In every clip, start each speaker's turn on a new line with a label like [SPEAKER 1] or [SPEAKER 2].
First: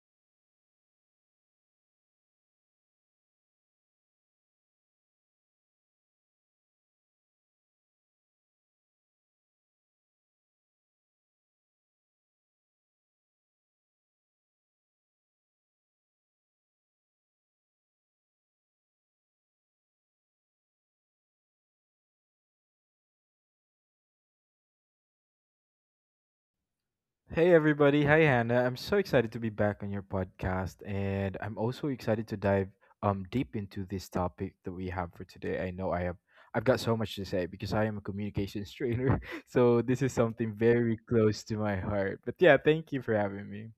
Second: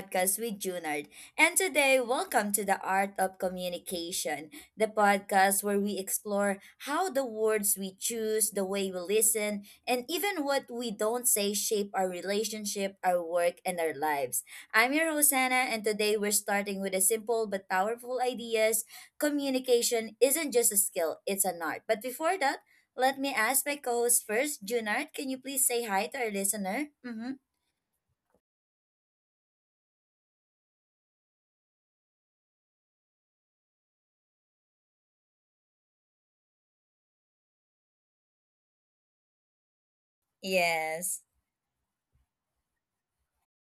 [SPEAKER 1] podcast with Junard. And today, welcome to the Art of Communication, the podcast where we explore how the words we choose, the way we listen, and even what we don't say shape our relationship, our work, and our lives. I'm your host Hannah, and today we're starting with a simple but powerful ideas. Communication isn't just a skill, it's an art. But before that, let me ask my co-host first, Junard, can you please say hi to our listener? Mm-hmm.
[SPEAKER 2] Hey everybody, hi Hannah. I'm so excited to be back on your podcast and I'm also excited to dive deep into this topic that we have for today. I know I have I've got so much to say because I am a communications trainer. So this is something very
[SPEAKER 1] Yes.
[SPEAKER 2] close to my heart. But yeah, thank you for having me.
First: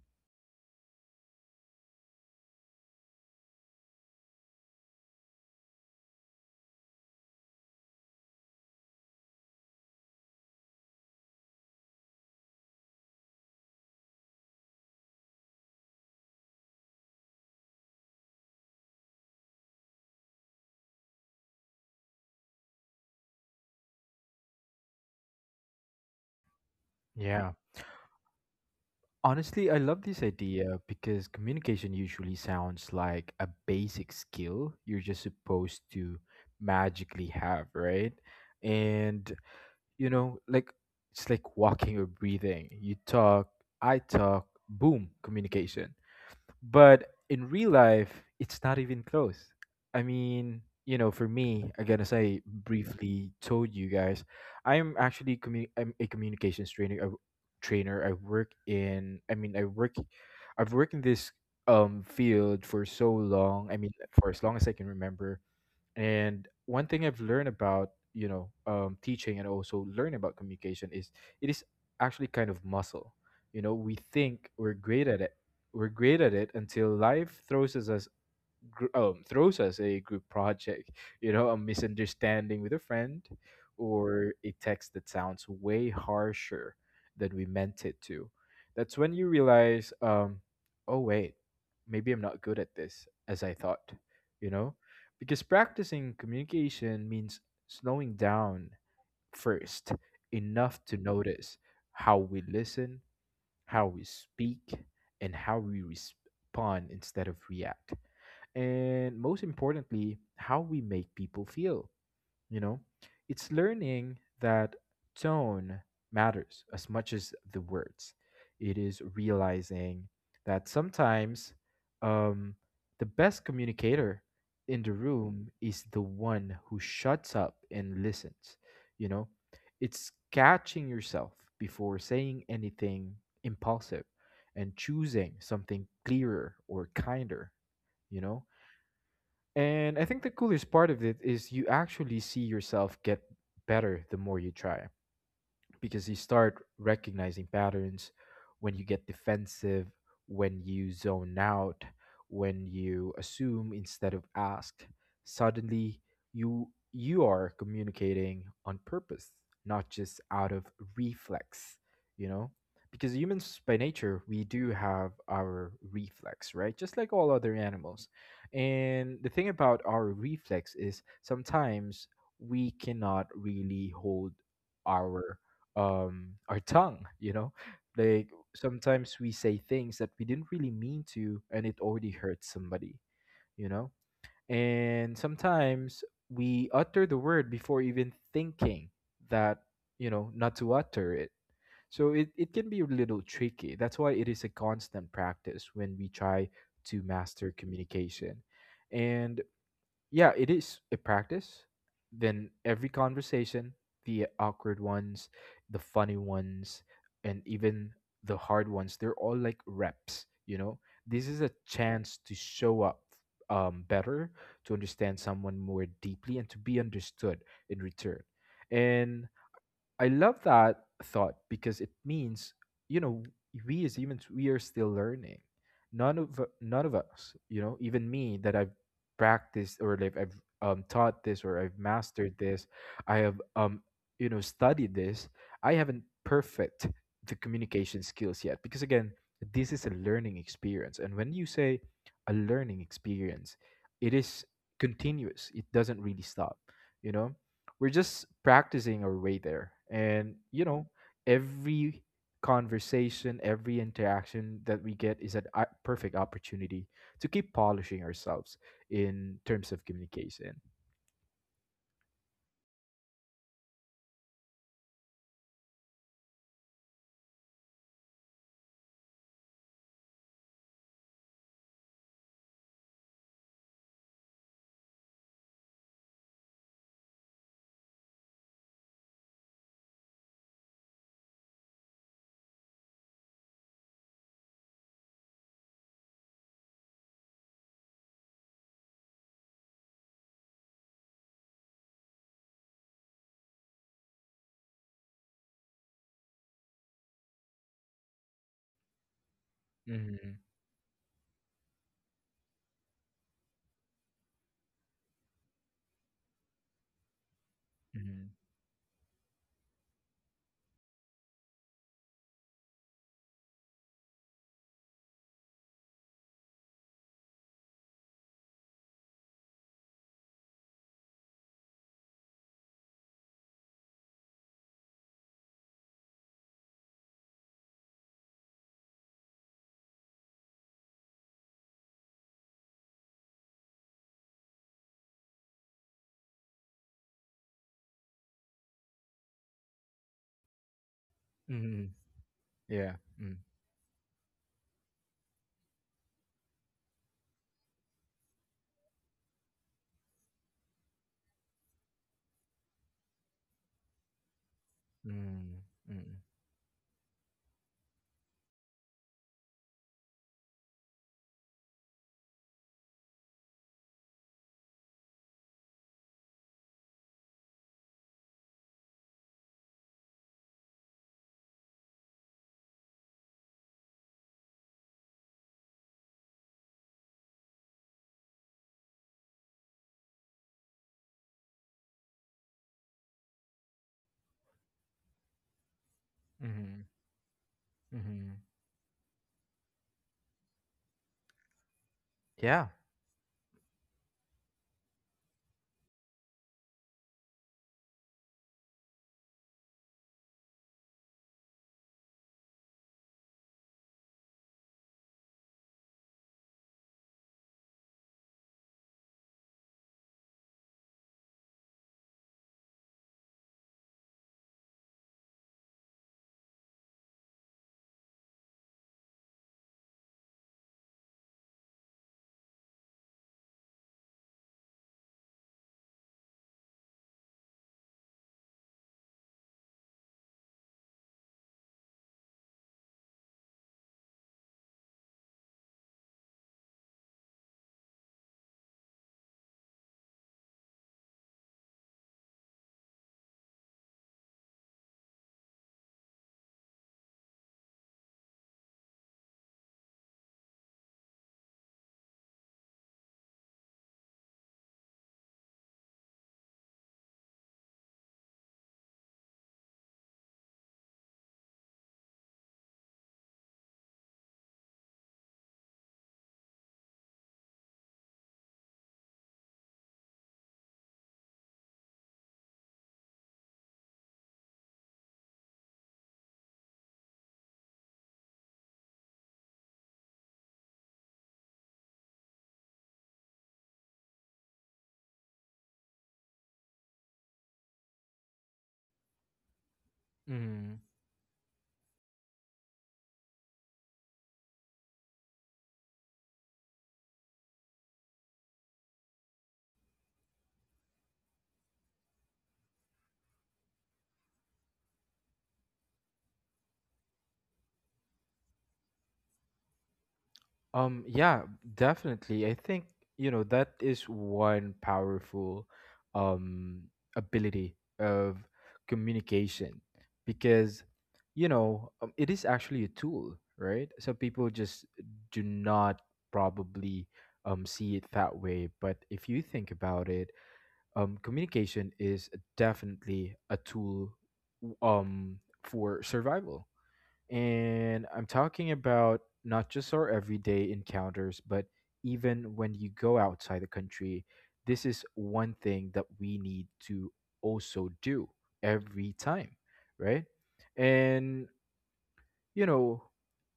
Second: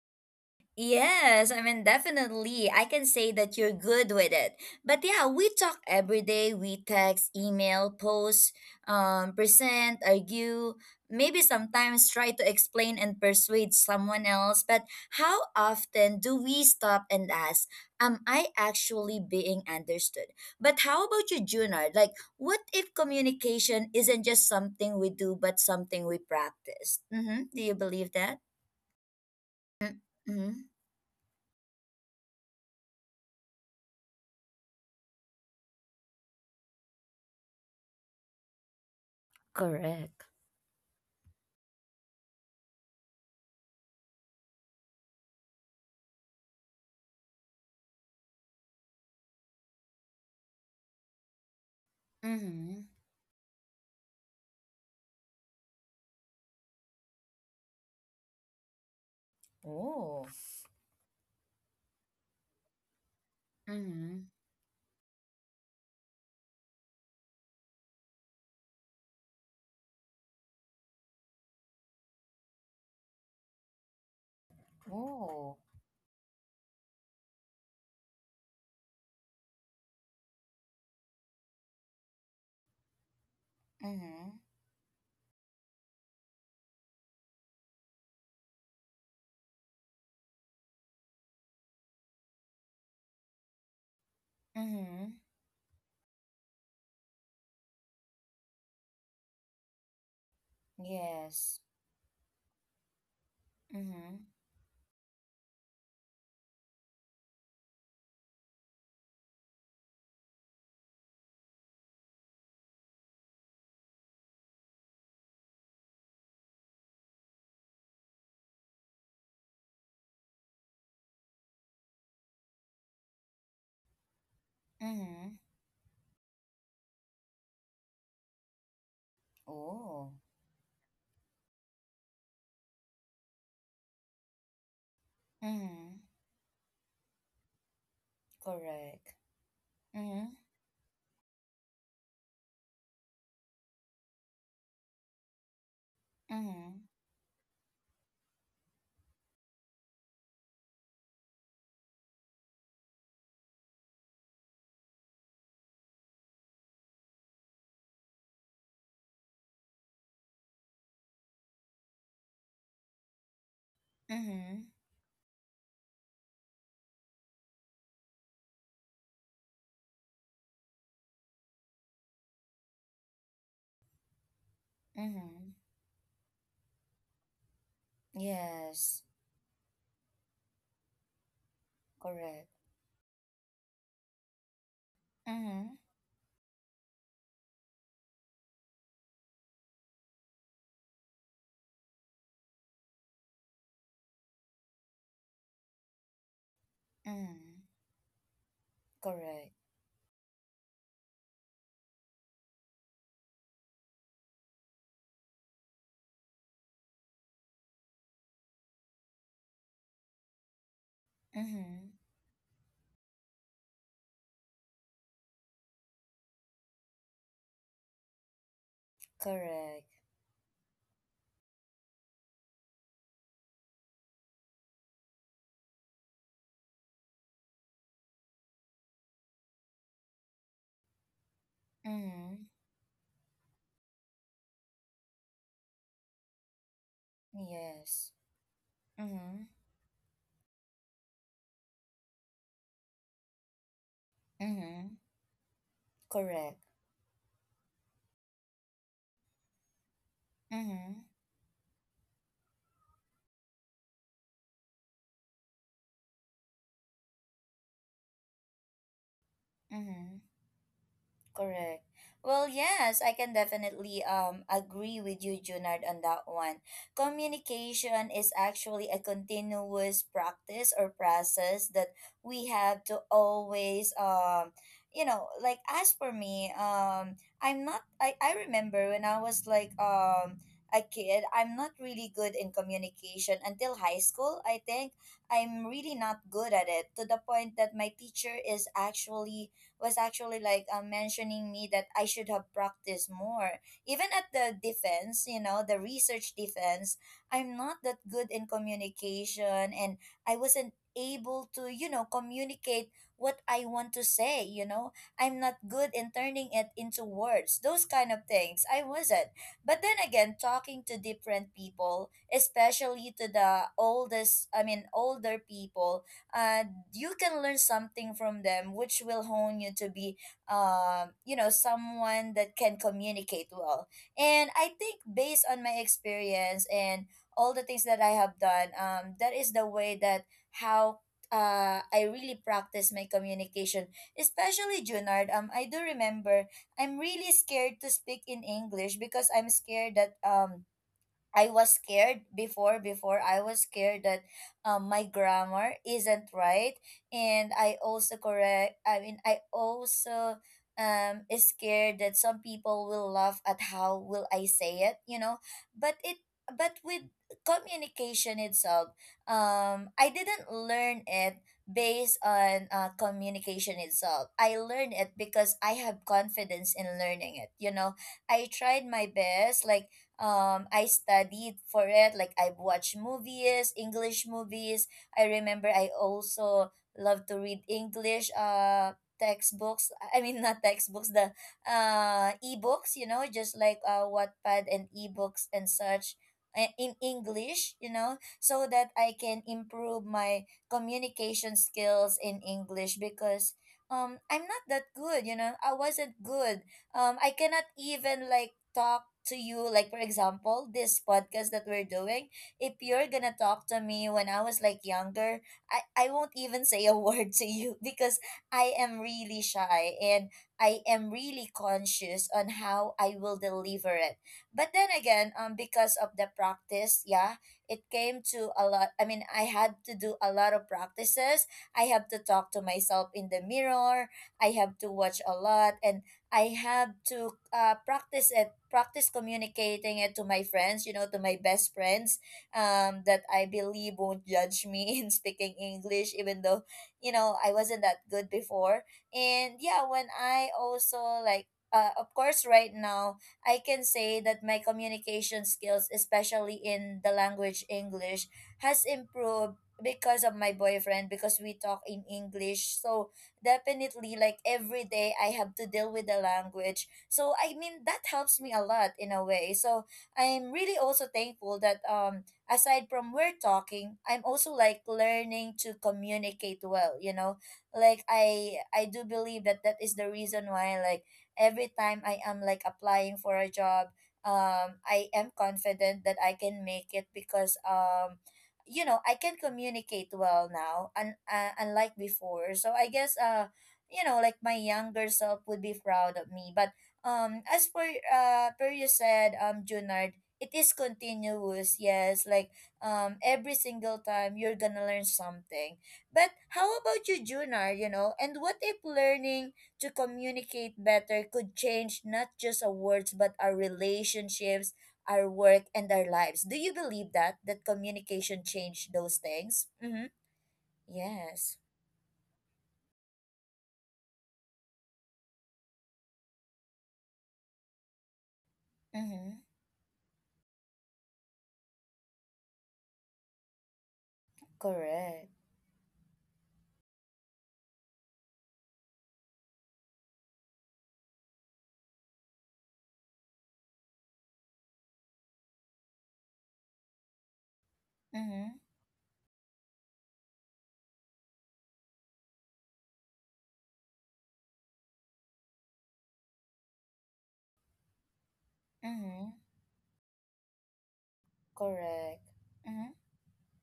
[SPEAKER 1] Yes, I mean, definitely. I can say that you're good with it. But yeah, we talk every day. We text, email, post, present, argue, maybe sometimes try to explain and persuade someone else. But how often do we stop and ask, am I actually being understood? But how about you, Junard? Like, what if communication isn't just something we do, but something we practice? Mm-hmm.
[SPEAKER 2] Yeah.
[SPEAKER 1] Do you believe that?
[SPEAKER 2] Honestly, I love this
[SPEAKER 1] Mm-hmm.
[SPEAKER 2] idea because communication usually sounds like a basic skill you're just supposed to magically have, right? And you
[SPEAKER 1] Correct.
[SPEAKER 2] know, like it's like walking or breathing. You talk, I talk, boom, communication. But in real life, it's not even close. I mean, you know, for me, again, as I
[SPEAKER 1] Mm-hmm.
[SPEAKER 2] briefly told you guys, I'm a communications trainer. I work in. I mean, I work.
[SPEAKER 1] Oh.
[SPEAKER 2] I've worked in this field for so long. I mean,
[SPEAKER 1] Mm-hmm.
[SPEAKER 2] for as long as I can remember. And one thing I've learned about, you know, teaching and also learning about communication is it is actually kind of muscle. You know, we think we're great at it.
[SPEAKER 1] Oh.
[SPEAKER 2] We're great at it until life throws us a throws us a group project, you know, a misunderstanding with a friend, or
[SPEAKER 1] Mm-hmm.
[SPEAKER 2] a text that sounds way harsher than we meant it to. That's when you realize, oh, wait, maybe I'm not good at this as I thought, you know?
[SPEAKER 1] Mm-hmm.
[SPEAKER 2] Because practicing communication means slowing down first enough to
[SPEAKER 1] Yes.
[SPEAKER 2] notice how we listen, how we
[SPEAKER 1] Mm-hmm.
[SPEAKER 2] speak, and how we respond instead of react. And most importantly, how we make people feel, you know. It's learning that tone matters as much as the words. It is realizing that sometimes, um, the best communicator in the
[SPEAKER 1] Mm-hmm.
[SPEAKER 2] room is the one who shuts up and listens, you know.
[SPEAKER 1] Oh.
[SPEAKER 2] It's catching yourself before saying anything impulsive and choosing something
[SPEAKER 1] Mm-hmm.
[SPEAKER 2] clearer or kinder, you know.
[SPEAKER 1] Correct.
[SPEAKER 2] And I think
[SPEAKER 1] Mm-hmm.
[SPEAKER 2] the coolest part of it is you actually see yourself get better the more you try, because you start
[SPEAKER 1] Mm-hmm.
[SPEAKER 2] recognizing patterns when you get defensive, when you zone out, when you assume instead of ask. Suddenly, you you are communicating on purpose, not just out of reflex, you know? Because humans by nature, we
[SPEAKER 1] Mm-hmm.
[SPEAKER 2] do have our reflex, right? Just like all other animals. And the thing about our reflex is sometimes we cannot really hold our
[SPEAKER 1] Mm-hmm.
[SPEAKER 2] our tongue, you know, like
[SPEAKER 1] Yes.
[SPEAKER 2] sometimes we say things that we didn't really mean to and it already
[SPEAKER 1] Correct.
[SPEAKER 2] hurts somebody, you know. And
[SPEAKER 1] Mm-hmm.
[SPEAKER 2] sometimes we utter the word before even thinking that, you know, not to utter it. So it can be a little tricky. That's why it is a constant practice when we try to
[SPEAKER 1] Mm-hmm.
[SPEAKER 2] master communication. And
[SPEAKER 1] Correct.
[SPEAKER 2] yeah, it is a practice. Then every conversation, the awkward ones, the funny ones, and even the hard ones, they're all like reps, you know? This is a
[SPEAKER 1] Mm-hmm.
[SPEAKER 2] chance to show up, better, to understand someone more deeply, and to be understood in return. And
[SPEAKER 1] Correct.
[SPEAKER 2] I love that thought because it means, you know, we as humans, we are still learning. None of None of us, you know, even me that I've practiced or like I've taught this or I've mastered
[SPEAKER 1] Mm-hmm.
[SPEAKER 2] this, I have you know, studied this. I haven't perfect the communication
[SPEAKER 1] Yes.
[SPEAKER 2] skills yet, because again,
[SPEAKER 1] Mm-hmm.
[SPEAKER 2] this is a learning experience. And when you say a learning experience, it is
[SPEAKER 1] Mm-hmm.
[SPEAKER 2] continuous. It doesn't really
[SPEAKER 1] Correct.
[SPEAKER 2] stop, you know. We're just practicing our way there. And, you know,
[SPEAKER 1] Mm-hmm.
[SPEAKER 2] every conversation, every interaction that we get is a perfect opportunity to keep polishing ourselves in terms of
[SPEAKER 1] Mm-hmm.
[SPEAKER 2] communication.
[SPEAKER 1] Correct. Well, yes, I can definitely agree with you, Junard, on that one. Communication is actually a continuous practice or process that we have to always, you know, like, as for me, I'm not I, I remember when I was like, a kid, I'm not really good in communication until high school, I think. I'm really not good at it to the point that my teacher is actually was actually like, mentioning me that I should have practiced more. Even at the defense, you know, the research defense, I'm not that good in communication, and
[SPEAKER 2] Mm-hmm.
[SPEAKER 1] I wasn't able to, you know, communicate what I want to say. I'm not good in turning it into words. Those kind of
[SPEAKER 2] Mm-hmm.
[SPEAKER 1] things. I wasn't. But then again, talking to different people, especially to the oldest, I mean, older people, uh, you can learn something from them, which will hone you to be, you know, someone that can communicate well. And I think based on my experience and all the things that I have done, that is the way that how, I really practice my communication, especially Junard. I do remember I'm really scared to speak in English because I'm scared that, I
[SPEAKER 2] Mm-hmm.
[SPEAKER 1] was
[SPEAKER 2] Mm-hmm.
[SPEAKER 1] scared before
[SPEAKER 2] Yeah.
[SPEAKER 1] before
[SPEAKER 2] Mm-hmm.
[SPEAKER 1] I was scared that, my grammar isn't right, and I also correct I mean I also is scared that some people will laugh at how will I say it. but it
[SPEAKER 2] Mm-hmm.
[SPEAKER 1] but with communication itself, I didn't learn it based on, communication itself. I learned it because I have confidence in learning it. I tried my best, like, I studied for it, like I've watched movies English movies I remember I also love to read English, textbooks. I mean, not textbooks, the ebooks, you know, just like, Wattpad and ebooks and such, in English, you know,
[SPEAKER 2] Mm-hmm.
[SPEAKER 1] so that I can improve my communication skills in
[SPEAKER 2] Yeah.
[SPEAKER 1] English because, I'm not that good, you know. I wasn't good. I cannot even like talk to you, like, for example, this podcast that we're doing. If you're gonna talk to me when I was like younger, I won't even say a word to you, because I am really shy, and I am really conscious on how I will deliver it. But then again, because of the practice, yeah, it came to a lot. I mean, I had to do a lot of practices. I have to talk to myself in the mirror. I have to watch a lot, and I have to, practice communicating it to my friends, you know, to my best friends, that I believe won't judge me in speaking English, even though, you know, I wasn't that good before. And yeah, when I also like of course, right now I can say that my communication skills, especially in the language English, has improved because of my boyfriend, because we talk in English. So definitely, like, every day I have to deal with the language, so I mean that helps me a lot in a way. So I'm really also thankful that, aside from we're talking, I'm also like learning to communicate well, you know? Like, I do believe that that is the reason why, like, every time I am like applying for a job, I am confident that I can make it because, you know, I can communicate well now, and, unlike before. So I guess, you know, like, my younger self would be proud of me. But, as for per you said, Junard, it is
[SPEAKER 2] Mm-hmm.
[SPEAKER 1] continuous. Yes, like, every single time you're gonna learn something. But how about you, Junard? You know, and what if learning to communicate better could change not just our words but our relationships, our work, and our lives? Do you believe that that communication changed those things? Mm-hmm.
[SPEAKER 2] Yeah,
[SPEAKER 1] Yes.
[SPEAKER 2] definitely. I think, you know, that is one powerful um ability of
[SPEAKER 1] Mm-hmm.
[SPEAKER 2] communication because, you know, it is actually a tool, right? Some people just
[SPEAKER 1] Correct.
[SPEAKER 2] do not probably see it that way, but if you think about it, communication is definitely a tool w- um for survival. And I'm
[SPEAKER 1] Mm-hmm.
[SPEAKER 2] talking about not just our everyday encounters, but even when you go outside the country, this is one thing that we need to also do every
[SPEAKER 1] Mm-hmm.
[SPEAKER 2] time, right? And,
[SPEAKER 1] Correct.
[SPEAKER 2] you
[SPEAKER 1] Mm-hmm.
[SPEAKER 2] know,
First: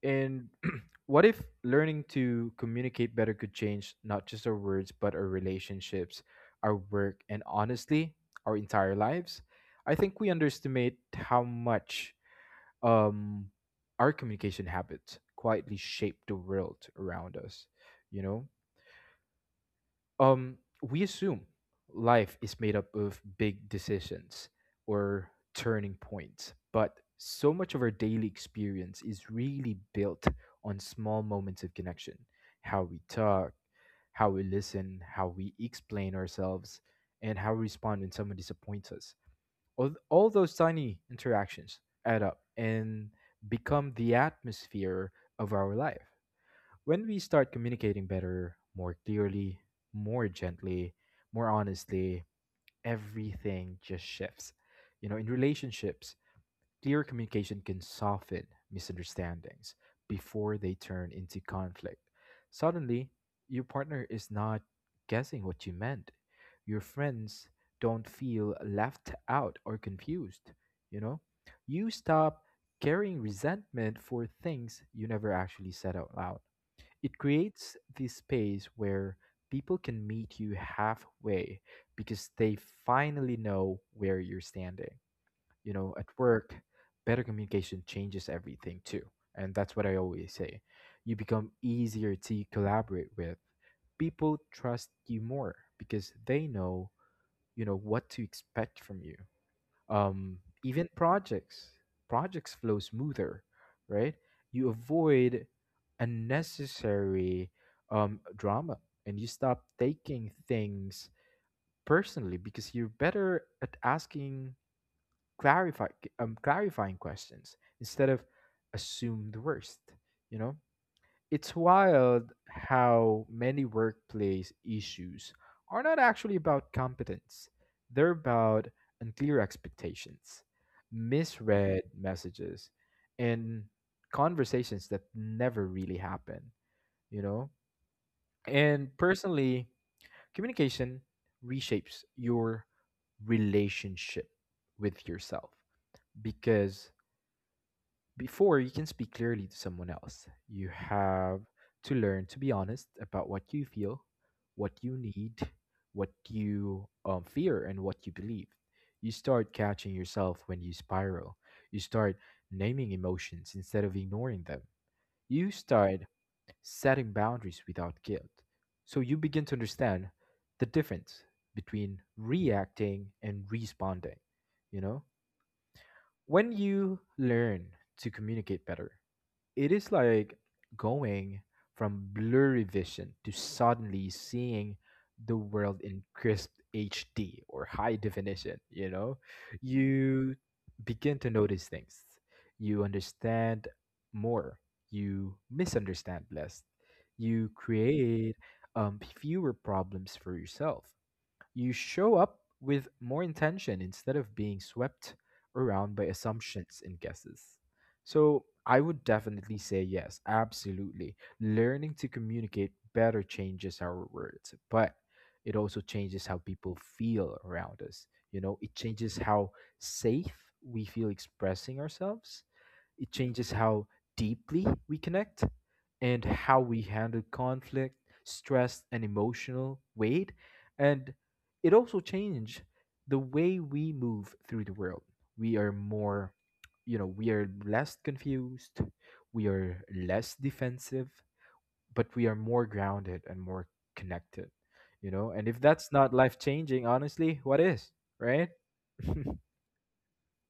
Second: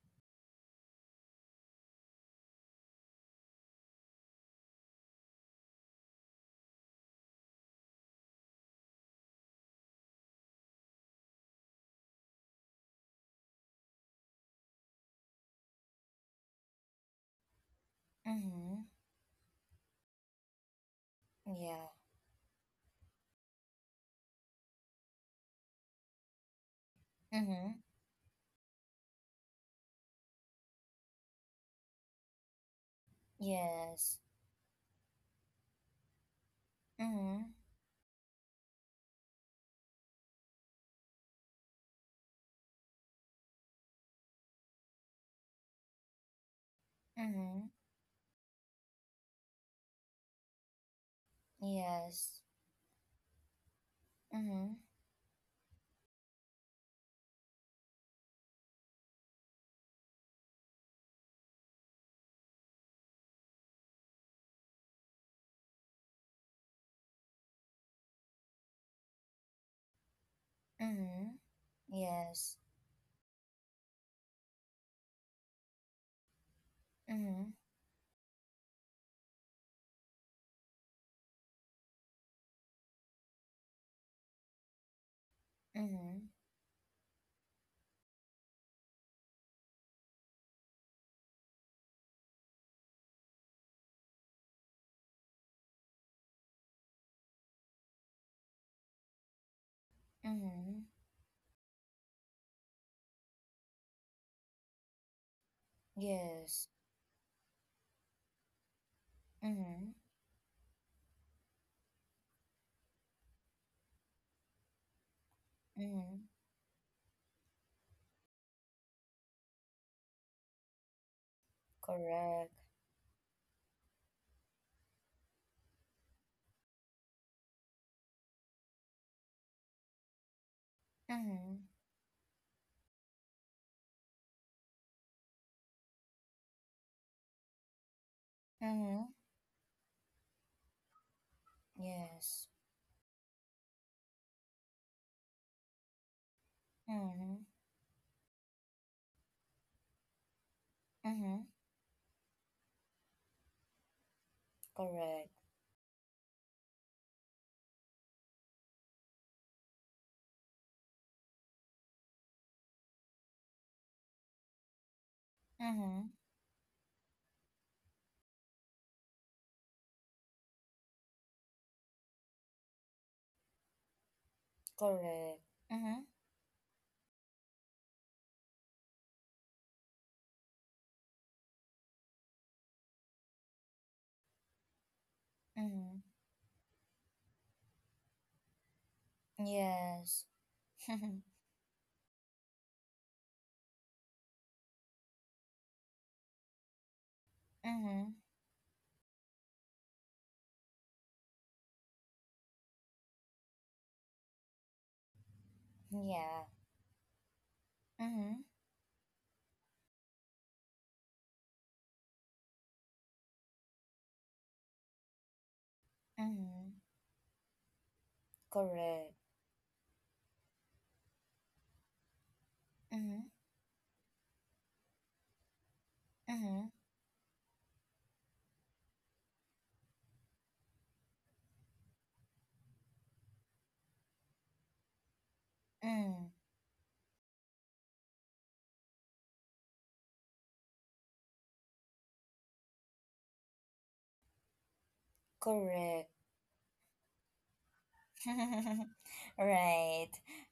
[SPEAKER 2] and what if learning to communicate better could change not just our words, but our relationships, our work, and honestly, our entire lives? I think we underestimate how much um, our communication habits quietly shape the world around us. You know,
[SPEAKER 1] Mm-hmm.
[SPEAKER 2] um, we assume
[SPEAKER 1] Yeah.
[SPEAKER 2] life is made up of big decisions or turning points, but so much
[SPEAKER 1] Mm-hmm.
[SPEAKER 2] of our daily experience is really built on small moments of connection: how we talk,
[SPEAKER 1] Yes.
[SPEAKER 2] how we listen, how we explain ourselves, and
[SPEAKER 1] Mm-hmm.
[SPEAKER 2] how we respond when someone disappoints us. All those tiny interactions add up and become the atmosphere of our life. When we start
[SPEAKER 1] Mm-hmm.
[SPEAKER 2] communicating better, more clearly, more gently, more honestly,
[SPEAKER 1] Yes.
[SPEAKER 2] everything just shifts.
[SPEAKER 1] Mm-hmm.
[SPEAKER 2] You know, in relationships, clear communication can soften misunderstandings before they turn into conflict. Suddenly, your partner is not guessing what you meant. Your friends don't feel left out or confused, you know?
[SPEAKER 1] Mm-hmm.
[SPEAKER 2] You stop
[SPEAKER 1] Yes.
[SPEAKER 2] carrying resentment for things you never actually said out loud. It
[SPEAKER 1] Mm-hmm.
[SPEAKER 2] creates this space where people can meet you halfway because they finally know where you're standing, you know. At
[SPEAKER 1] Mm-hmm.
[SPEAKER 2] work, better communication changes everything too. And that's what I always say. You become easier to collaborate with. People trust you more because they know, you know, what to expect from you. Um,
[SPEAKER 1] Mm-hmm.
[SPEAKER 2] even projects flow smoother, right? You avoid
[SPEAKER 1] Yes.
[SPEAKER 2] unnecessary drama, and you stop
[SPEAKER 1] Mm-hmm.
[SPEAKER 2] taking things personally because you're better at asking clarify
[SPEAKER 1] Mm-hmm.
[SPEAKER 2] clarifying questions instead of assume the worst, you know. It's wild
[SPEAKER 1] Correct.
[SPEAKER 2] how many workplace issues are not actually about competence. They're about unclear expectations,
[SPEAKER 1] Mm-hmm.
[SPEAKER 2] misread messages, and conversations that never really happen, you know. And
[SPEAKER 1] Mm-hmm.
[SPEAKER 2] personally, communication reshapes
[SPEAKER 1] Yes.
[SPEAKER 2] your relationship with yourself, because
[SPEAKER 1] Mm-hmm.
[SPEAKER 2] before you can speak clearly to someone else, you have
[SPEAKER 1] Mm-hmm.
[SPEAKER 2] to learn to be honest about what you feel, what you
[SPEAKER 1] Correct.
[SPEAKER 2] need, what you fear, and what you believe. You start catching yourself when you spiral. You start naming emotions instead of ignoring them. You start
[SPEAKER 1] Mm-hmm.
[SPEAKER 2] setting boundaries without guilt. So you begin to understand the difference between reacting and responding. You know,
[SPEAKER 1] Correct. Mm-hmm.
[SPEAKER 2] when you learn to communicate better, it is like going from blurry vision to suddenly seeing the world
[SPEAKER 1] Mm-hmm.
[SPEAKER 2] in crisp HD or high definition, you know?
[SPEAKER 1] Yes.
[SPEAKER 2] You begin to notice things. You understand more. You misunderstand less. You
[SPEAKER 1] Mm-hmm.
[SPEAKER 2] create, fewer problems for yourself. You show up with more intention instead of being swept around by
[SPEAKER 1] Yeah.
[SPEAKER 2] assumptions and guesses.
[SPEAKER 1] Mm-hmm.
[SPEAKER 2] So, I would definitely say yes, absolutely. Learning to communicate better changes our words, but it also changes how people
[SPEAKER 1] Mm-hmm.
[SPEAKER 2] feel around us. You know, it
[SPEAKER 1] Correct.
[SPEAKER 2] changes how safe we feel expressing ourselves. It
[SPEAKER 1] Mm-hmm.
[SPEAKER 2] changes how deeply we connect and how
[SPEAKER 1] Mm-hmm.
[SPEAKER 2] we handle conflict, stress, and emotional weight. And it also changed the way we move through the world. We are more,
[SPEAKER 1] Mm.
[SPEAKER 2] you know, we are less confused, we are less defensive, but we are more grounded and more connected, you know? And if that's
[SPEAKER 1] Correct.
[SPEAKER 2] not life changing, honestly, what is, right?
[SPEAKER 1] Right.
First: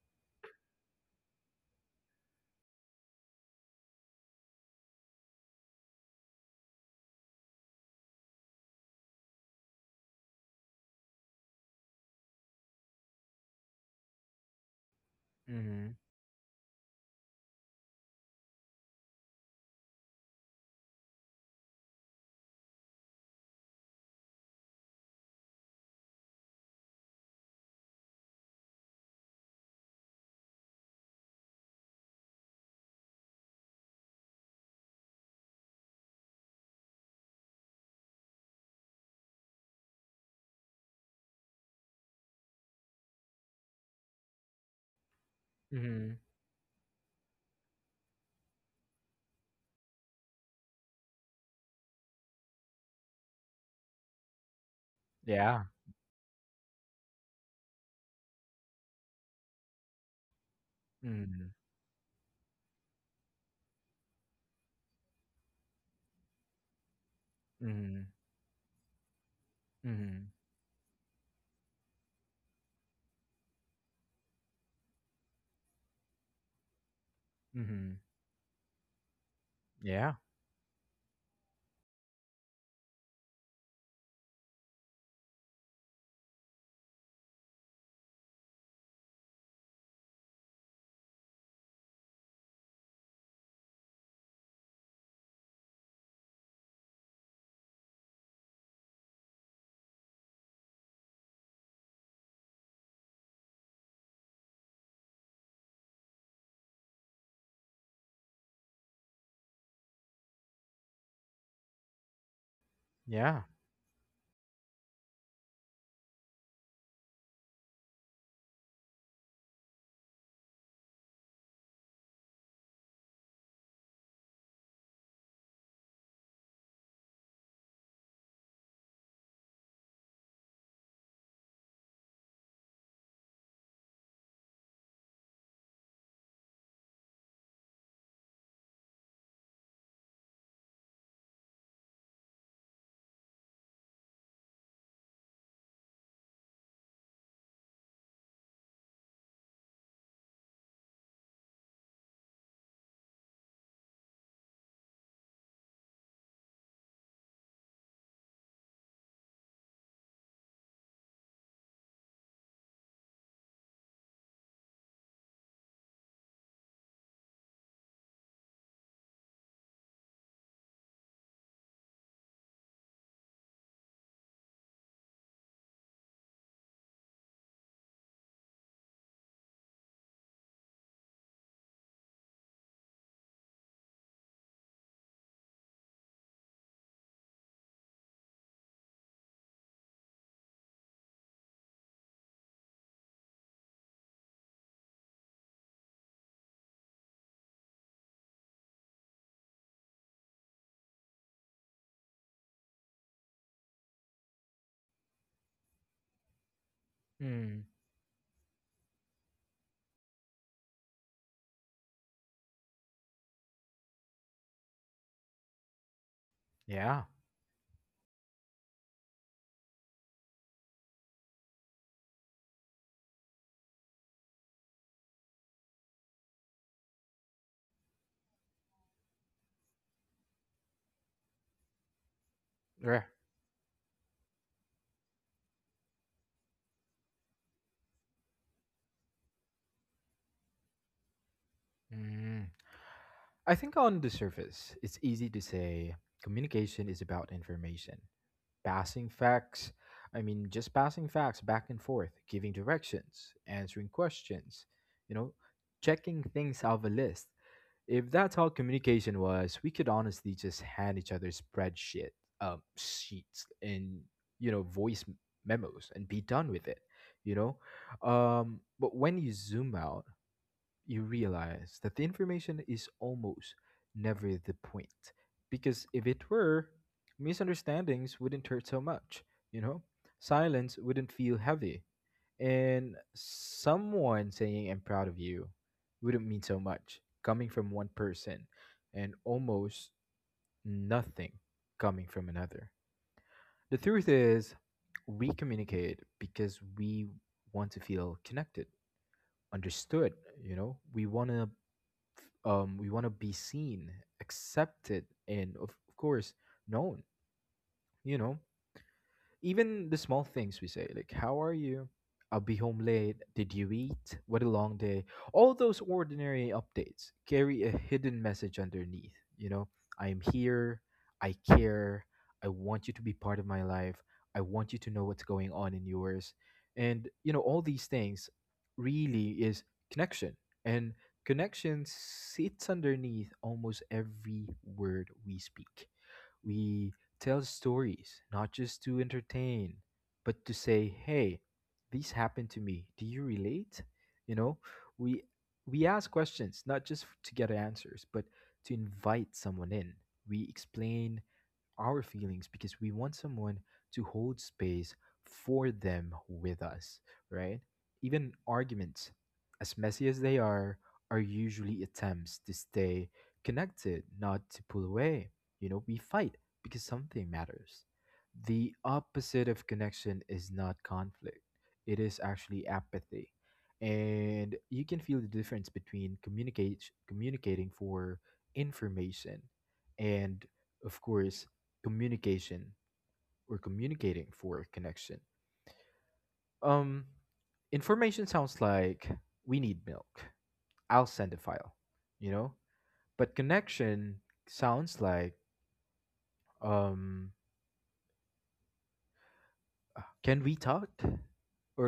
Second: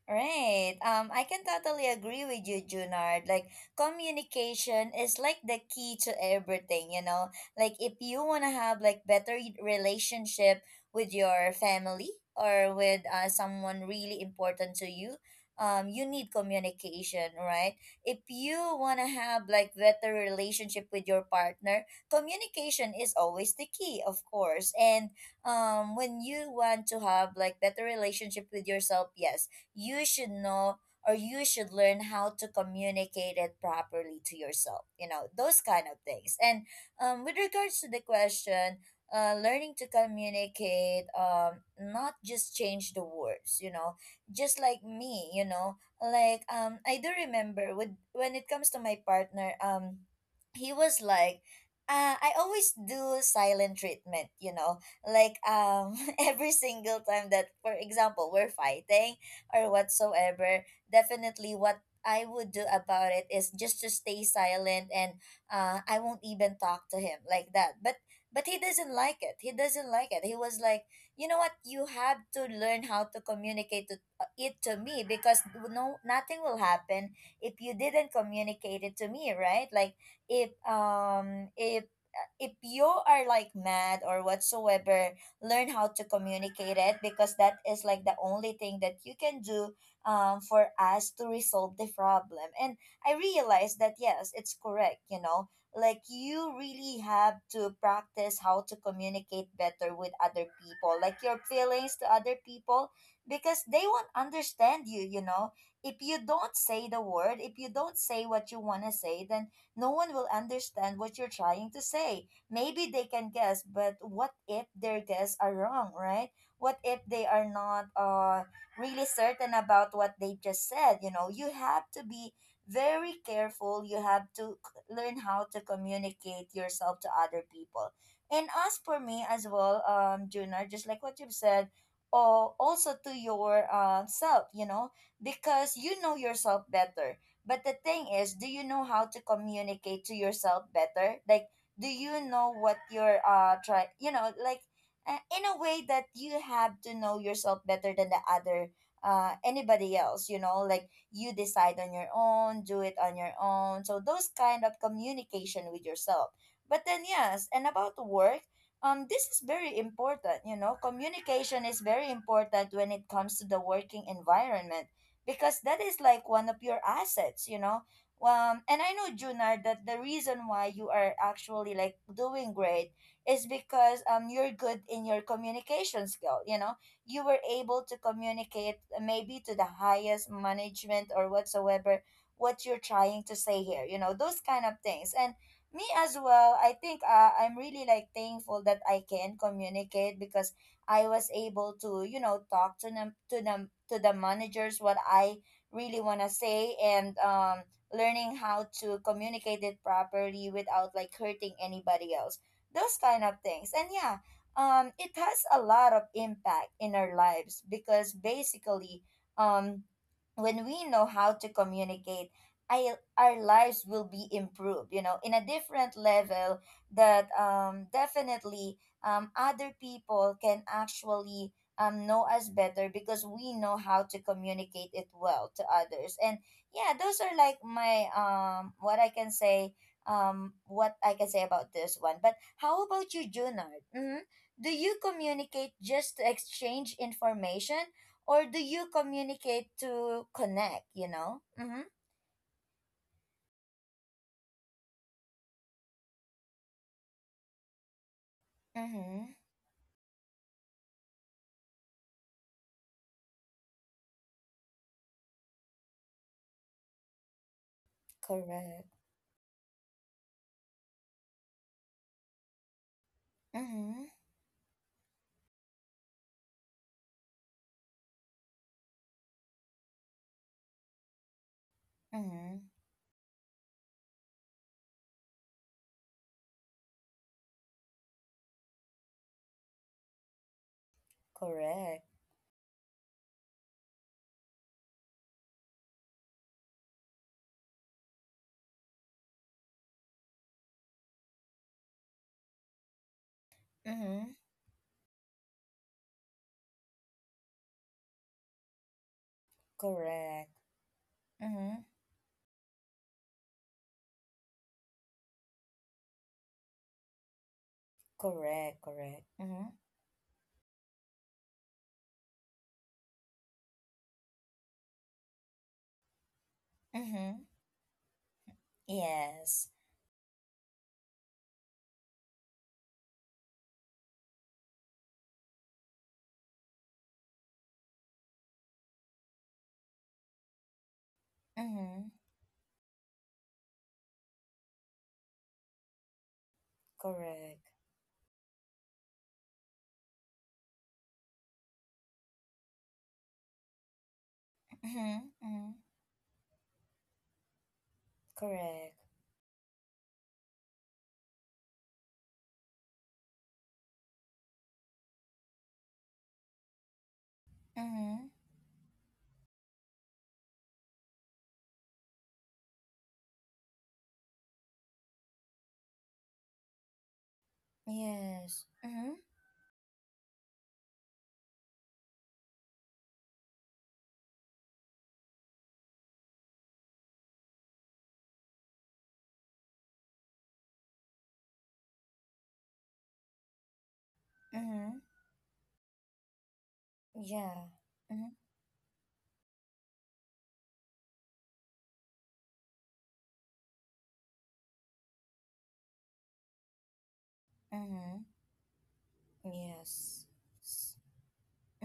[SPEAKER 1] Right. I can totally agree with you, Junard. Like, communication is like the key to everything, you know? Like, if you wanna have like better relationship with your family, or with, someone really important to you,
[SPEAKER 2] Mhm.
[SPEAKER 1] you need communication, right? If you wanna have like better relationship with your partner, communication is always the key, of course. And, when you want to have like better relationship with yourself, yes, you should know, or you should learn how to communicate it properly to yourself, you know, those kind of things. And, with regards to the question, learning to communicate, not just change the words, you know, just like me, you know,
[SPEAKER 2] Mhm.
[SPEAKER 1] like, I do remember, with when it comes to my partner, he was like, I always do silent treatment, you know, like,
[SPEAKER 2] Yeah.
[SPEAKER 1] every single time that for example we're fighting or whatsoever,
[SPEAKER 2] Mhm.
[SPEAKER 1] definitely what I would do about it is just to stay silent, and, I won't even talk to him like that. but
[SPEAKER 2] Mhm.
[SPEAKER 1] but he doesn't like it, he doesn't like it.
[SPEAKER 2] Mhm.
[SPEAKER 1] He was like, you know what, you have to learn how to communicate it to me, because no, nothing will happen if you
[SPEAKER 2] Mhm.
[SPEAKER 1] didn't communicate it to me, right? Like,
[SPEAKER 2] Yeah.
[SPEAKER 1] if um if if you are like mad or whatsoever, learn how to communicate it, because that is like the only thing that you can do, for us to resolve the problem. And I realized that yes, it's correct, you know, like, you really have to practice how to communicate better with other people, like your feelings to other people, because they won't understand you, you know. If you don't say the word, if you don't say what you want to say, then no one will understand what you're trying to say. Maybe they can
[SPEAKER 2] Yeah.
[SPEAKER 1] guess, but what if their guess are wrong, right? What if they are not, really certain about what they just said? You know, you have to be very careful. You have to learn how to communicate yourself to other people. And as for me as well, Juna, just like what you've said, or also to your, self, you know, because you know yourself better. But the thing is, do you know how to communicate to yourself better? Like, do you know what you're try? You know, like, in a way that you have to know yourself better than the other, anybody else. You know, like, you decide on your own, do it on your own. So those kind of communication with yourself. But then yes, and about work, this is very important. You know, communication is very important when it comes to the working environment, because that is like one of your assets. And I know Junar that the reason why you are actually like doing great is because, you're good in your communication skill. You know, you were able to communicate, maybe to the highest management or whatsoever what you're trying to say here. You know, those kind of things. And me as well, I think, I'm really like thankful that I can communicate, because I was able to, you know, talk to them to the managers what I really want to say, and, learning how to communicate it properly without like hurting anybody else. Those kind of things. And yeah, it has a lot of impact in our
[SPEAKER 2] Mm.
[SPEAKER 1] lives because basically, um when we know how to communicate, our lives will be improved, you know, in a different level.
[SPEAKER 2] Yeah.
[SPEAKER 1] That, definitely, other people can actually, know us better because we know how to communicate it well to others. And yeah, those are like my what I can say, what I can say about this one. But how
[SPEAKER 2] Yeah.
[SPEAKER 1] about you, Junard? Mm-hmm. Do you communicate just to exchange information, or do you communicate to connect? You know. Mm-hmm.
[SPEAKER 2] Mm. I think on the surface, it's easy to say communication is about information, passing
[SPEAKER 1] Mm-hmm.
[SPEAKER 2] facts. I mean, just passing facts back and forth, giving directions, answering questions, you know, checking things off a list. If that's how
[SPEAKER 1] Correct.
[SPEAKER 2] communication was, we could honestly just hand each other sheets, and
[SPEAKER 1] Mm-hmm.
[SPEAKER 2] you know, memos, and be done with it. You know, but when you zoom out, you realize that the information
[SPEAKER 1] Mm-hmm.
[SPEAKER 2] is almost never the point, because if it were, misunderstandings wouldn't hurt so much. You know, silence wouldn't feel heavy
[SPEAKER 1] Correct.
[SPEAKER 2] and someone saying I'm proud of you wouldn't mean so much coming from one person and almost nothing coming from another. The truth
[SPEAKER 1] Mm-hmm.
[SPEAKER 2] is, we communicate because we want to feel connected, understood, you
[SPEAKER 1] Correct.
[SPEAKER 2] know?
[SPEAKER 1] Mm-hmm.
[SPEAKER 2] We want to be seen, accepted, and of course known, you know?
[SPEAKER 1] Correct, correct. Mm-hmm.
[SPEAKER 2] Even the small things we say, like how are you? I'll be home late. Did you eat? What a long day. All those ordinary updates
[SPEAKER 1] Mm-hmm.
[SPEAKER 2] carry a hidden message underneath. You know,
[SPEAKER 1] Yes.
[SPEAKER 2] I am here. I care. I want you to be part of my life. I want you to know what's going on in yours. And, you know, all these things really is connection. And connection
[SPEAKER 1] Mm-hmm.
[SPEAKER 2] sits underneath almost every word we speak. We tell
[SPEAKER 1] Correct.
[SPEAKER 2] stories, not just to entertain, but to say, hey, this happened to me. Do you relate? You know, we
[SPEAKER 1] Mm-hmm. Mm-hmm.
[SPEAKER 2] we ask questions, not just to get answers, but to
[SPEAKER 1] Correct.
[SPEAKER 2] invite someone in. We explain our feelings because we want someone to hold space for them with us, right? Even
[SPEAKER 1] Mm-hmm.
[SPEAKER 2] arguments, as messy as they are usually attempts to stay connected, not to pull away. You know, we fight because something matters. The
[SPEAKER 1] Yes. Mm-hmm.
[SPEAKER 2] opposite of connection is not conflict, it is actually apathy. And you can feel the difference between communicating for information and of course communication. We're communicating for
[SPEAKER 1] Mm-hmm.
[SPEAKER 2] connection. Um,
[SPEAKER 1] Yeah.
[SPEAKER 2] Information
[SPEAKER 1] Mm-hmm.
[SPEAKER 2] sounds like we need milk. I'll send a file, you know? But connection sounds like um,
[SPEAKER 1] Mm-hmm. Yes.
[SPEAKER 2] can we talk?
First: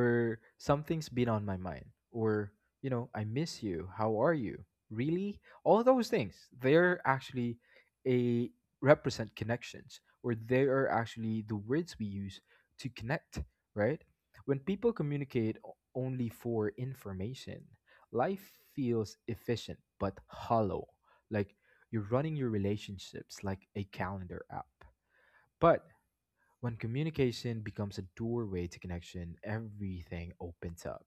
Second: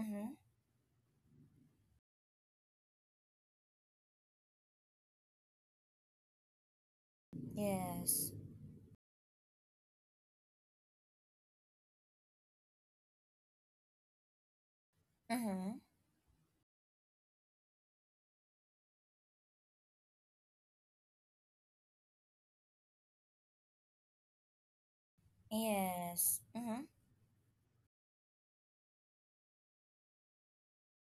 [SPEAKER 1] Mm-hmm.
[SPEAKER 2] something's been on my mind. Or, you know, I miss you. How are you? Really? All those things, they're actually
[SPEAKER 1] Yes.
[SPEAKER 2] a represent connections, or they are actually the words we use to connect, right? When people communicate
[SPEAKER 1] Mm-hmm.
[SPEAKER 2] only for information, life feels efficient but hollow. Like you're running your relationships like a calendar app. But
[SPEAKER 1] Yes.
[SPEAKER 2] when
[SPEAKER 1] Mm-hmm.
[SPEAKER 2] communication becomes a doorway to connection, everything opens up.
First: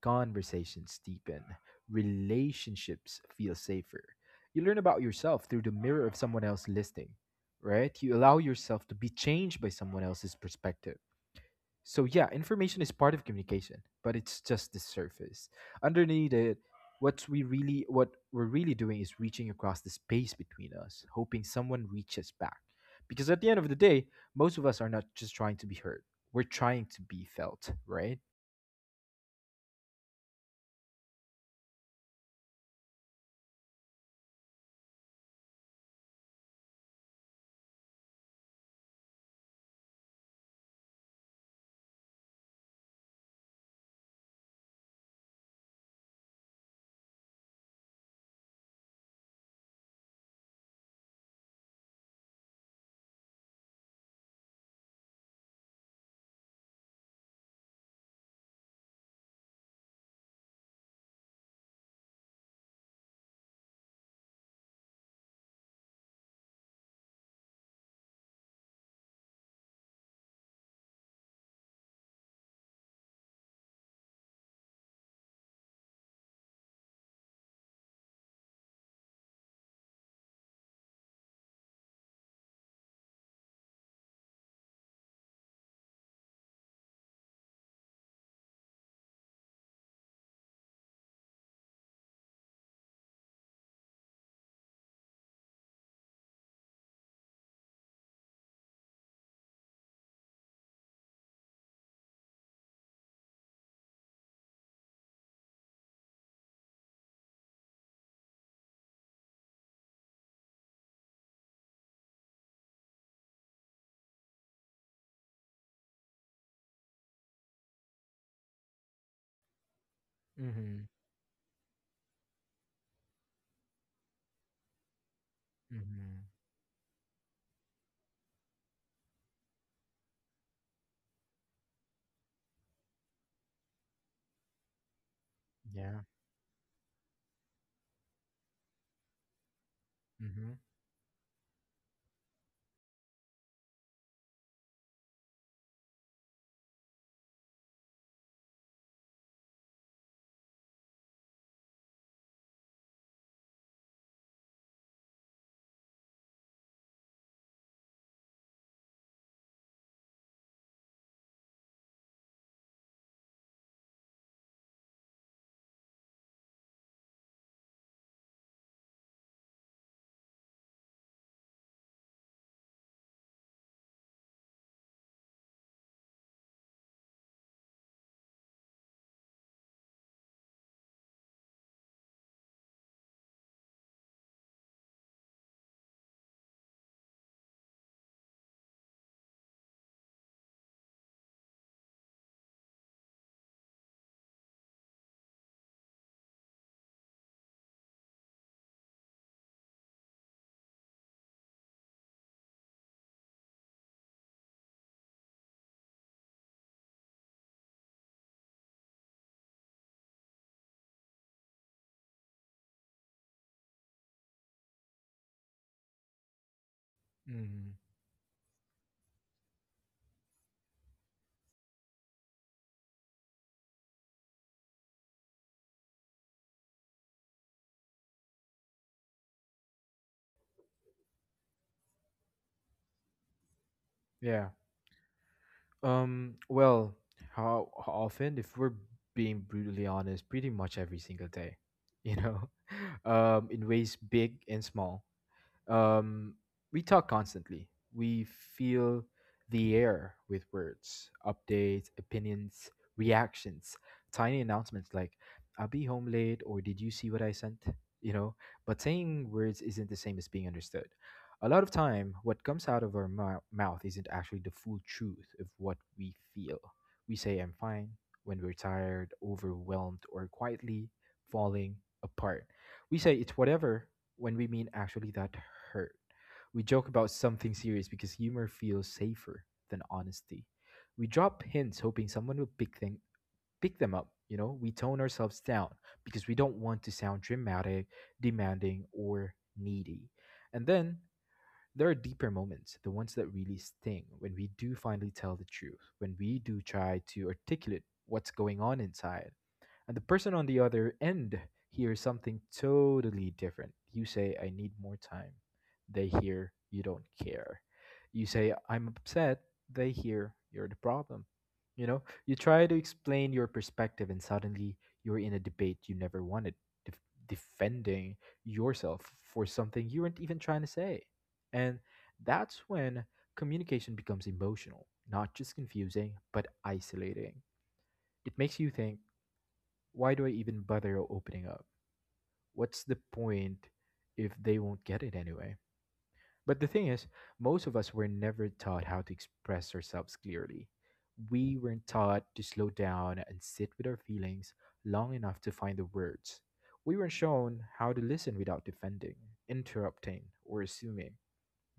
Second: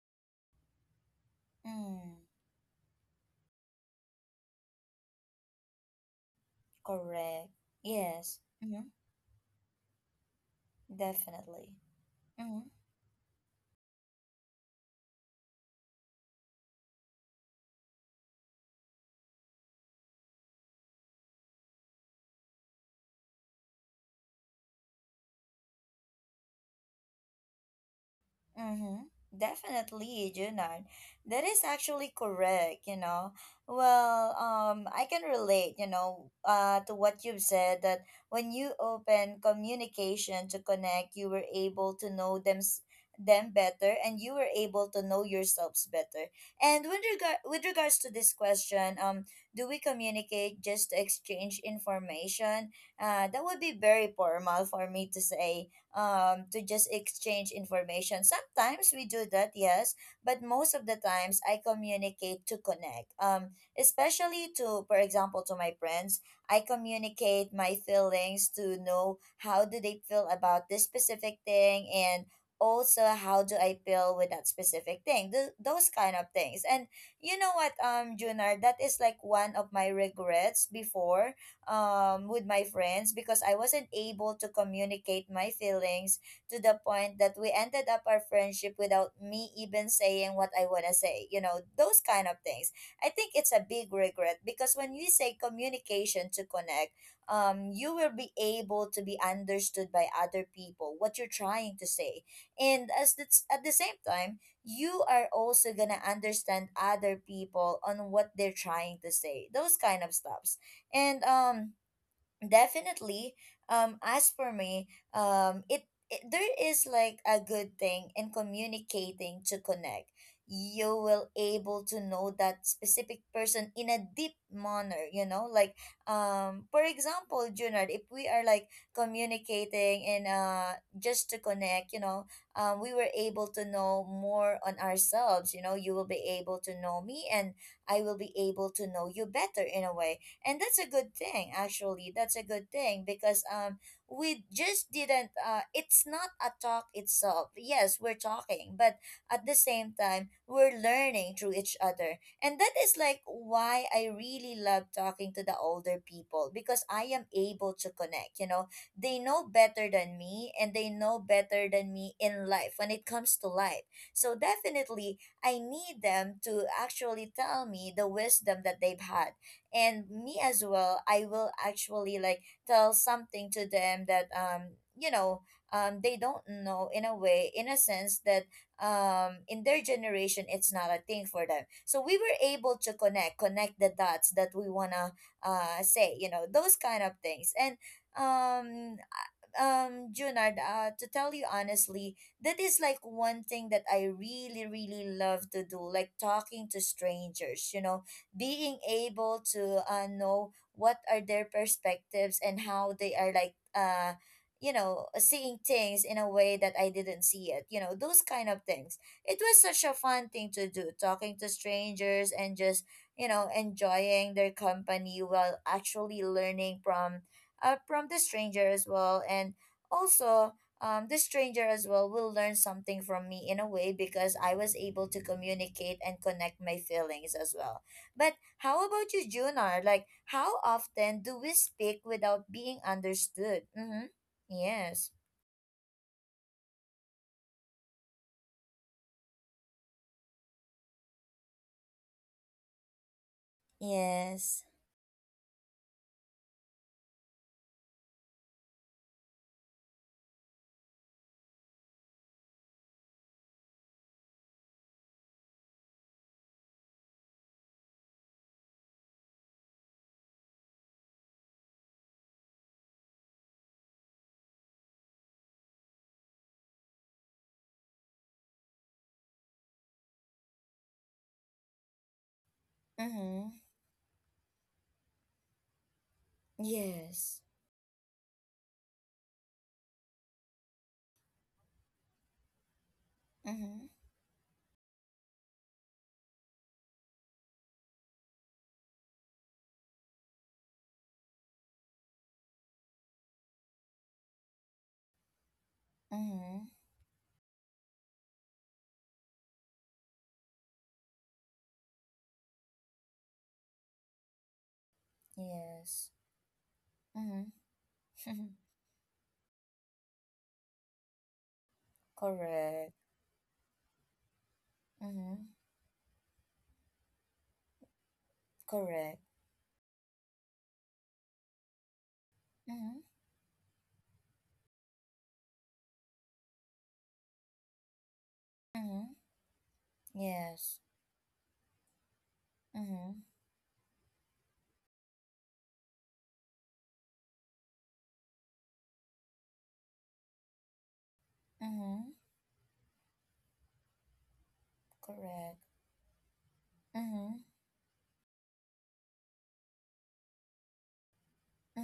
[SPEAKER 2] Conversations deepen,
[SPEAKER 1] Mm.
[SPEAKER 2] relationships feel safer. You learn about yourself through the mirror of someone else listening,
[SPEAKER 1] Correct.
[SPEAKER 2] right? You allow
[SPEAKER 1] Yes.
[SPEAKER 2] yourself
[SPEAKER 1] Mm-hmm.
[SPEAKER 2] to be changed by someone else's perspective.
[SPEAKER 1] Definitely.
[SPEAKER 2] So yeah,
[SPEAKER 1] Mm-hmm.
[SPEAKER 2] information is part of communication, but it's just the surface. Underneath it, what we're really doing is reaching across the space between us, hoping someone reaches back. Because at the end of the day, most of us are not just trying to be heard. We're trying to be felt, right?
[SPEAKER 1] Mm-hmm. Definitely, Junan. That is actually correct, you know. Well, I can relate, you know, to what you've said, that when you open communication to connect, you were able to know them better, and you were able to know yourselves better. And with regards to this question, do we communicate just to exchange information? That would be very formal for me to say, to just exchange information. Sometimes we do that, yes, but most of the times I communicate to connect. Especially for example, to my friends, I communicate my feelings to know how do they feel about this specific thing, and also how do I feel with that specific thing. Those kind of things. And you know what, Junar, that is like one of my regrets before, with my friends, because I wasn't able to communicate my feelings to the point that we ended up our friendship without me even saying what I want to say. You know, those kind of things. I think it's a big regret because when you say communication to connect, you will be able to be understood by other people what you're trying to say. And as the, at the same time, you are also gonna understand other people on what they're trying to say. Those kind of stuff, and definitely, as for me, it there is like a good thing in communicating to connect.
[SPEAKER 2] Mhm.
[SPEAKER 1] You will able to know that specific person in a deep manner, you know, like
[SPEAKER 2] Mhm.
[SPEAKER 1] for example, Junard, if we are like communicating, and just to connect, you know, we were able to know more on ourselves, you know, you
[SPEAKER 2] Yeah.
[SPEAKER 1] will be able to know me, and I will be able to know you better in a way.
[SPEAKER 2] Mhm.
[SPEAKER 1] And that's a good thing, actually. That's a good thing, because we just didn't, it's not a talk itself, yes, we're talking, but at the same time, we're learning through each other. And that is like why I really love talking to the older people, because I am able to connect, you know. They know better than me, and they know better than me in life, when it comes to life. So definitely I need them to actually tell me the wisdom that they've had. And me as well, I will actually like tell something to them, that you know, they don't know, in a way, in a sense that, in their generation, it's not a thing for them, so we were able to connect the dots that we want to say, you know, those kind of things. And Junard, to tell you honestly, that is like one thing that I really, really love to do, like talking to strangers, you know, being able to know what are their perspectives, and how they are like you know, seeing things in a way that I didn't see it, you know, those kind of things. It was such a fun thing to do, talking to strangers, and just, you know, enjoying their company while actually learning from,
[SPEAKER 2] Mhm.
[SPEAKER 1] from the stranger as well. And also, the stranger as well will learn something from me, in a way, because I was able to communicate and connect my feelings as well. But how about you, Junar? Like, how often do we speak without being understood? Mm-hmm.
[SPEAKER 2] Yeah.
[SPEAKER 1] Yes.
[SPEAKER 2] Well, how often, if we're being brutally honest, pretty much every single day, you know, in ways big and
[SPEAKER 1] Yes.
[SPEAKER 2] small. Um, we talk constantly. We feel the air with words, updates, opinions, reactions, tiny announcements like, I'll be home late, or did you see what I sent? You know, but saying words isn't the same as being understood. A lot of time, what comes out of our mouth isn't actually the full truth of what we feel. We say, I'm fine, when we're tired, overwhelmed, or quietly falling apart. We say it's
[SPEAKER 1] Mm-hmm.
[SPEAKER 2] whatever when we mean actually that hurt. We joke about
[SPEAKER 1] Yes.
[SPEAKER 2] something serious because humor feels safer than honesty. We drop hints hoping someone will pick
[SPEAKER 1] Mm-hmm.
[SPEAKER 2] them up, you know? We tone ourselves down because we don't want to sound dramatic, demanding, or needy. And then there are deeper moments, the ones that really sting, when we do finally tell the truth, when we do
[SPEAKER 1] Mm-hmm.
[SPEAKER 2] try to articulate what's going on inside, and the person on the other end hears something totally different. You say, I need more time. They
[SPEAKER 1] Yes.
[SPEAKER 2] hear, you don't care.
[SPEAKER 1] Mm-hmm.
[SPEAKER 2] You say, I'm upset. They hear, you're the problem. You know, you try to
[SPEAKER 1] Correct.
[SPEAKER 2] explain your perspective, and suddenly you're in a
[SPEAKER 1] Mm-hmm.
[SPEAKER 2] debate you never wanted, def- defending yourself
[SPEAKER 1] Correct.
[SPEAKER 2] for something you weren't even trying to say. And that's
[SPEAKER 1] Mm-hmm.
[SPEAKER 2] when communication becomes emotional, not just confusing, but isolating. It makes you think
[SPEAKER 1] Mm-hmm.
[SPEAKER 2] why do I even
[SPEAKER 1] Yes.
[SPEAKER 2] bother opening up? What's the
[SPEAKER 1] Mm-hmm.
[SPEAKER 2] point if they won't get it anyway? But the thing is, most of us were never taught how to express ourselves clearly. We weren't
[SPEAKER 1] Mm-hmm.
[SPEAKER 2] taught to slow down and sit with our feelings long enough to
[SPEAKER 1] Correct.
[SPEAKER 2] find the words. We weren't
[SPEAKER 1] Mm-hmm.
[SPEAKER 2] shown how to listen without defending, interrupting, or assuming,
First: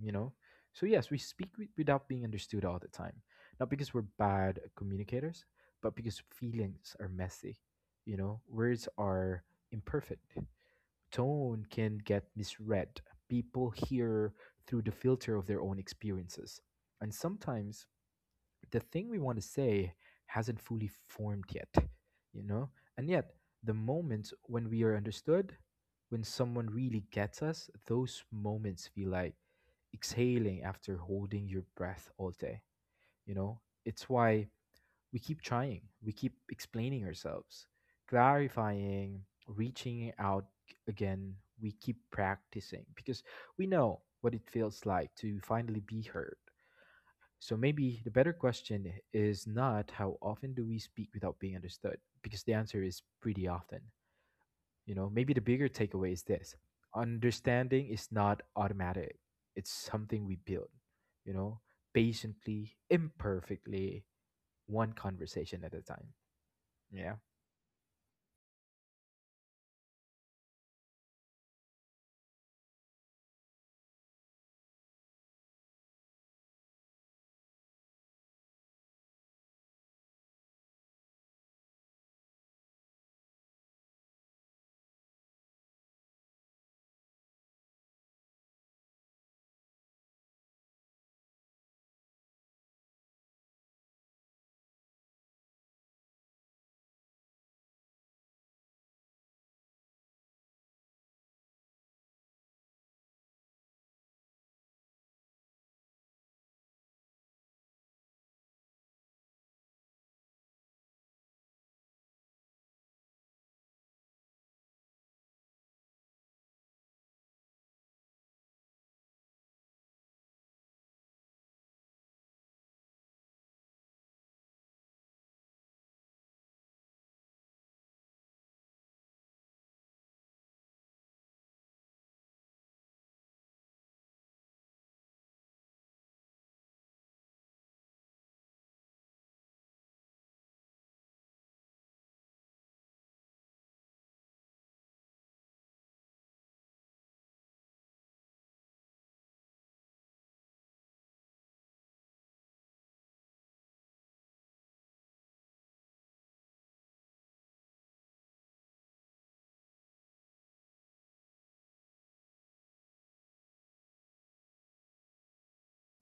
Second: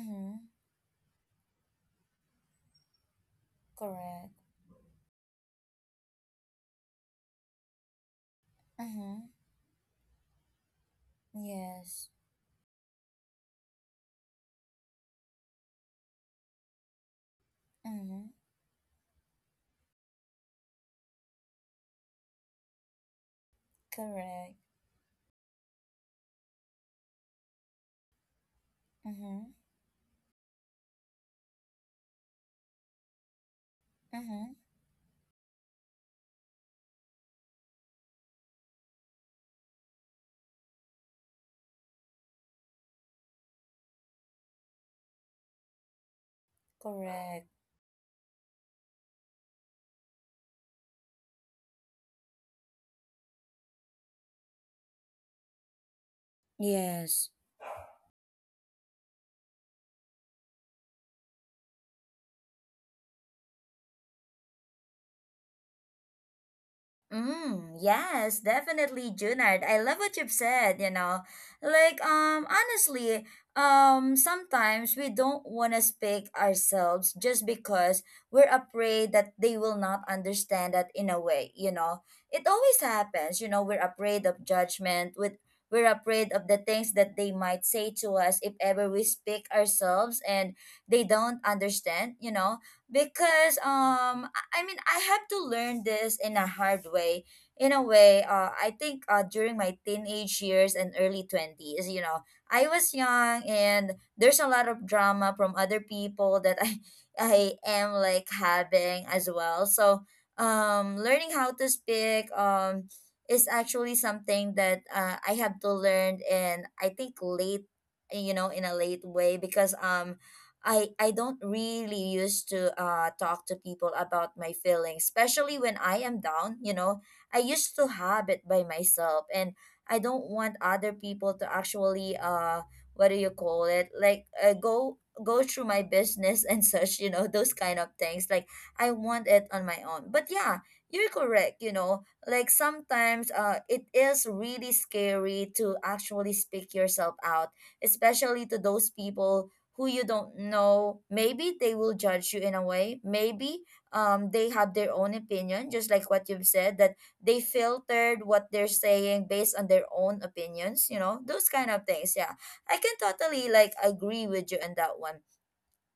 [SPEAKER 2] you know. So yes, we speak without being understood all the time, not because we're
[SPEAKER 1] Correct.
[SPEAKER 2] bad communicators, but because feelings are messy, you know. Words
[SPEAKER 1] Mm-hmm.
[SPEAKER 2] are imperfect, tone can
[SPEAKER 1] Yes.
[SPEAKER 2] get misread, people hear through the filter of their own experiences, and sometimes
[SPEAKER 1] Mm-hmm.
[SPEAKER 2] the thing we want to say hasn't fully formed yet, you know? And yet, the moments
[SPEAKER 1] Correct.
[SPEAKER 2] when we are understood, when someone really gets us, those moments feel like
[SPEAKER 1] Mm-hmm.
[SPEAKER 2] exhaling after holding your breath all day, you know? It's why
[SPEAKER 1] Mm-hmm.
[SPEAKER 2] we keep trying, we keep explaining ourselves, clarifying, reaching out again. We keep practicing because we know what it feels like to finally be heard.
[SPEAKER 1] Correct.
[SPEAKER 2] So maybe the better question is not how often do we speak without being understood, because the answer is pretty often. You know, maybe the bigger takeaway is this:
[SPEAKER 1] Yes.
[SPEAKER 2] understanding is not automatic, it's something we build, you know, patiently, imperfectly, one conversation at a time. Yeah.
[SPEAKER 1] Mm, yes, definitely, Junard. I love what you've said, you know. Like, honestly, sometimes we don't want to speak ourselves just because we're afraid that they will not understand that, in a way, you know. It always happens, you know, we're afraid of the things that they might say to us if ever we speak ourselves and they don't understand, you know, because I mean, I had to learn this in a hard way. In a way, I think during my teenage years and early 20s, you know, I was young, and there's a lot of drama from other people that I am like having as well. So, learning how to speak, is actually something that I have to learn, and I think late, you know, in a late way, because I don't really used to talk to people about my feelings, especially when I am down, you know. I used to have it by myself, and I don't want other people to actually what do you call it? Like go through my business and such, you know, those kind of things. Like, I want it on my own. But yeah, you're correct, you know. Like sometimes it is really scary to actually speak yourself out, especially to those people who you don't know, maybe they will judge you in a way, maybe they have their own opinion, just like what you've said, that they filtered what they're saying based on their own opinions, you know, those kind of things. Yeah, I can totally like agree with you on that one.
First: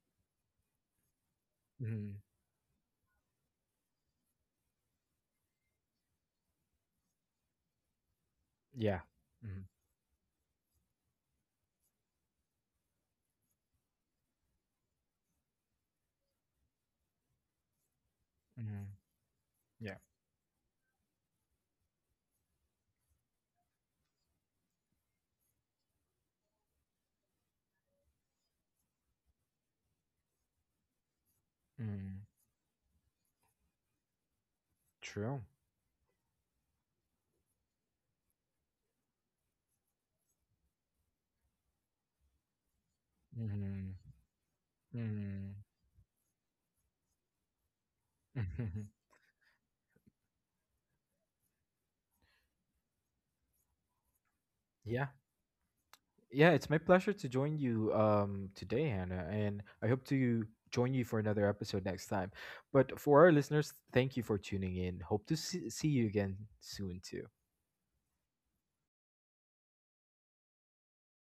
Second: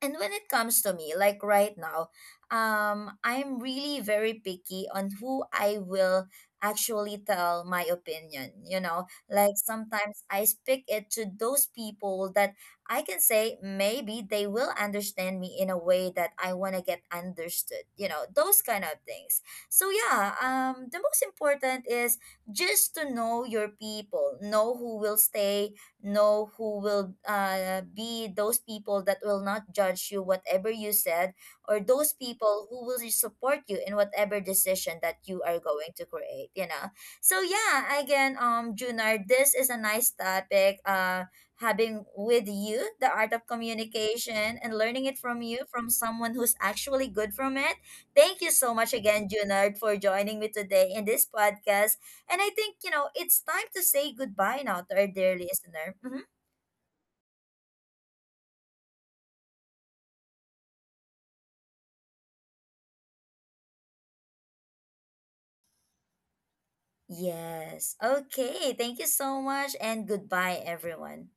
[SPEAKER 1] And when it comes to me, like right now,
[SPEAKER 2] Mm,
[SPEAKER 1] I'm really very picky on who I will actually tell my opinion, you
[SPEAKER 2] yeah.
[SPEAKER 1] know, like
[SPEAKER 2] Mm,
[SPEAKER 1] sometimes I speak it to those people that I can say maybe they will understand me in a way that I want to get understood, you know, those kind
[SPEAKER 2] mm,
[SPEAKER 1] of things. So
[SPEAKER 2] yeah.
[SPEAKER 1] yeah, the most important is just to know your people, know who will stay, know who will be those people that will not judge you whatever you said, or those
[SPEAKER 2] Mm,
[SPEAKER 1] people who will support you in whatever decision that
[SPEAKER 2] true.
[SPEAKER 1] you are going to create, you know. So yeah, again, Junard, this is a nice topic, having with you, the art of
[SPEAKER 2] Mm,
[SPEAKER 1] communication and learning it from
[SPEAKER 2] mm,
[SPEAKER 1] you, from someone who's actually good from it. Thank you so much again, Junard, for joining me today in this podcast. And I think, you know, it's time to say goodbye now to our
[SPEAKER 2] yeah.
[SPEAKER 1] dear listener. Hmm.
[SPEAKER 2] Yeah, it's my pleasure to join you today, Hannah, and I hope to join you for another episode next time. But for our listeners, thank you for tuning in. Hope to see you again soon, too.
[SPEAKER 1] Yes. Okay. Thank you so much and goodbye, everyone.